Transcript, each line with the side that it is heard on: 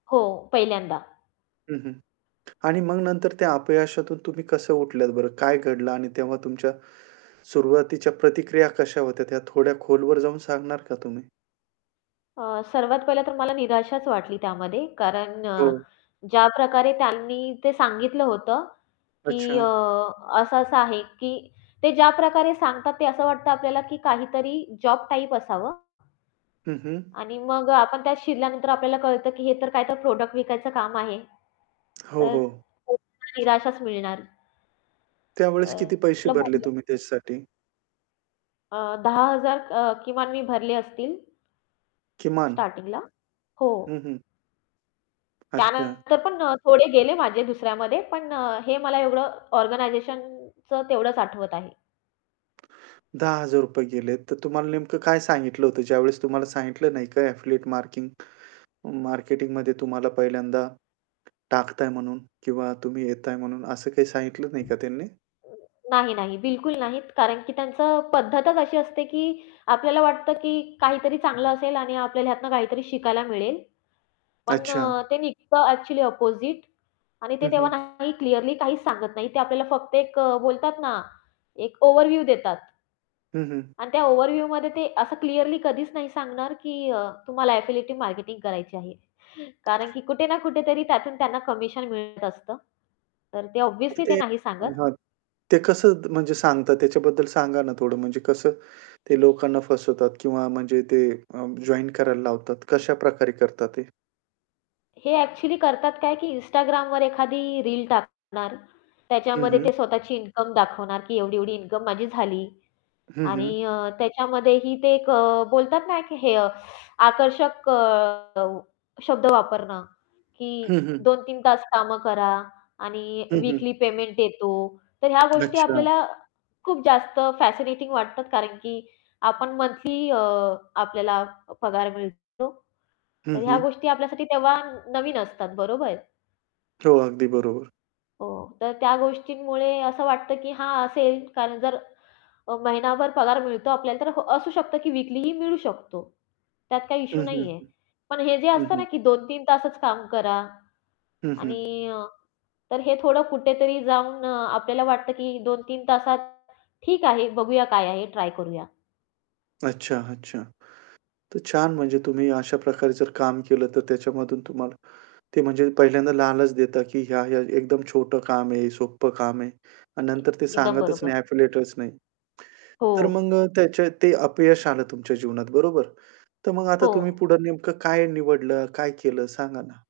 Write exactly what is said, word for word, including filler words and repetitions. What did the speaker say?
left: हो, पहिल्यांदा.
right: हं, हं. आणि मग नंतर त्या अपयशातून तुम्ही कसं उठल्यात बरं? काय घडलं आणि तेव्हा तुमच्या सुरुवातीच्या प्रतिक्रिया कशा होत्या त्या थोड्या खोलवर जाऊन सांगणार का तुम्ही?
left: अ, सर्वात पहिलं तर मला निराशाच वाटली त्यामध्ये. कारण अ,
right: हो.
left: ज्या प्रकारे त्यांनी ते सांगितलं होतं, की अ,
right: अच्छा.
left: असं-असं आहे, की ते ज्या प्रकारे सांगतात ते असं वाटतं आपल्याला, की काहीतरी जॉब टाइप असावं
right: हं, हं.
left: आणि मग अ, आपण त्यात शिरल्यानंतर आपल्याला कळतं, की हे तर काय तर प्रॉडक्ट विकायचं काम आहे.
right: हो,
left: तर
right: हो.
left: [unintelligible] निराशाच मिळणार.
right: त्यावेळेस किती
left: अ,
right: पैसे
left: कुठलं
right: भरले
left: [unintelligible]
right: तुम्ही त्याच्यासाठी?
left: अ, दहा हजार अ, किमान मी भरले असतील.
right: किमान?
left: स्टार्टिंगला, हो.
right: हं, हं. अच्छा.
left: त्यानंतर पण अ, थोडे गेले माझे दुसऱ्यामध्ये पण अ, हे मला एवढं ऑर्गनायझेशनचं तेवढंच आठवत आहे.
right: दहा हजार रुपये गेले तर तुम्हाला नेमकं काय सांगितलं होतं, ज्यावेळेस तुम्हाला सांगितलं नाही का एफिलिएट मार्किंग मार्केटिंग तुम्हाला पहिल्यांदा टाकताय म्हणून किंवा तुम्ही येताय म्हणून असं काही सांगितलं नाही का त्यांनी?
left: नाही, नाही, बिलकुल नाही. कारण की त्यांचं पद्धतच अशी असते, की आपल्याला वाटतं, की काहीतरी चांगलं असेल आणि आपल्याला ह्यातनं काहीतरी शिकायला मिळेल. पण अ,
right: अच्छा.
left: ते निघतं ॲक्चुअली अपोझिट आणि ते
right: हं,
left: तेव्हा
right: हं.
left: नाही क्लिअरली काहीच सांगत नाही, ते आपल्याला फक्त एक अ, बोलतात ना एक ओव्हरव्ह्यू देतात.
right: हं, हं.
left: आणि त्या ओव्हरव्ह्यूमध्ये ते असं क्लिअरली कधीच नाही सांगणार, की अ, तुम्हाला एफिलिएटिव्ह मार्केटिंग करायची आहे. कारण की कुठे ना कुठेतरी त्यातून त्यांना कमिशन मिळत असतं. तर ते ऑब्व्हियसली
right: [unintelligible]
left: ते
right: ते
left: नाही सांगत.
right: हां, ते कसं म्हणजे सांगतात त्याच्याबद्दल सांगा ना थोडं म्हणजे कसं ते लोकांना फसवतात? किंवा म्हणजे ते अ, जॉइन करायला लावतात कशाप्रकारे करतात ते?
left: हे ॲक्चुअली करतात काय की Instagramवर एखादी रील टाकणार
right: हं,
left: त्याच्यामध्ये ते
right: हं.
left: स्वतःची इन्कम दाखवणार की एवढी-एवढी इन्कम माझी झाली
right: हं, हं.
left: आणि अ, त्याच्यामध्येही ते एक अ, बोलतात ना की हे अ, आकर्षक अ, शब्द वापरणं, की
right: हं, हं.
left: दोन तीन तास कामं करा आणि
right: हं, हं.
left: वीकली पेमेंट येतो. तर ह्या गोष्टी
right: अच्छा.
left: आपल्याला खूप जास्त फॅसिनेटिंग वाटतात कारण की आपण मंथली अ, आपल्याला पगार मिळतो
right: हं,
left: तर ह्या
right: हं.
left: गोष्टी आपल्यासाठी तेव्हा नवीन असतात, बरोबर?
right: हो, अगदी बरोबर.
left: हो, तर त्या गोष्टींमुळे असं वाटतं, की हां, असेल कारण जर अ, महिनाभर पगार मिळतो आपल्याला तर ह असू शकतं की वीकलीही मिळू शकतो. त्यात काही
right: हं,
left: इश्यू
right: हं,
left: नाही आहे.
right: हं.
left: पण हे जे
right: हं,
left: असतं ना
right: हं.
left: की दोन तीन तासच काम करा
right: हं, हं.
left: आणि तर हे थोडं कुठेतरी जाऊन अ, आपल्याला वाटतं की दोन तीन तासात ठीक आहे, बघूया काय आहे, ट्राय करूया.
right: अच्छा, अच्छा. तर छान म्हणजे तुम्ही अशा प्रकारे जर काम केलं तर त्याच्यामधून तुम्हाला ते म्हणजे पहिल्यांदा लालच देतात, की ह्या-ह्या एकदम छोटं काम आहे, सोपं काम आहे, अन् नंतर ते
left: एकदम
right: सांगतच नाही,
left: बरोबर.
right: एफिलिएटच नाही.
left: हो.
right: तर मग अ, त्याचे ते अपयश आलं तुमच्या जीवनात बरोबर. तर मग आता
left: हो.
right: तुम्ही पुढं नेमकं काय निवडलं, काय केलं सांगा ना.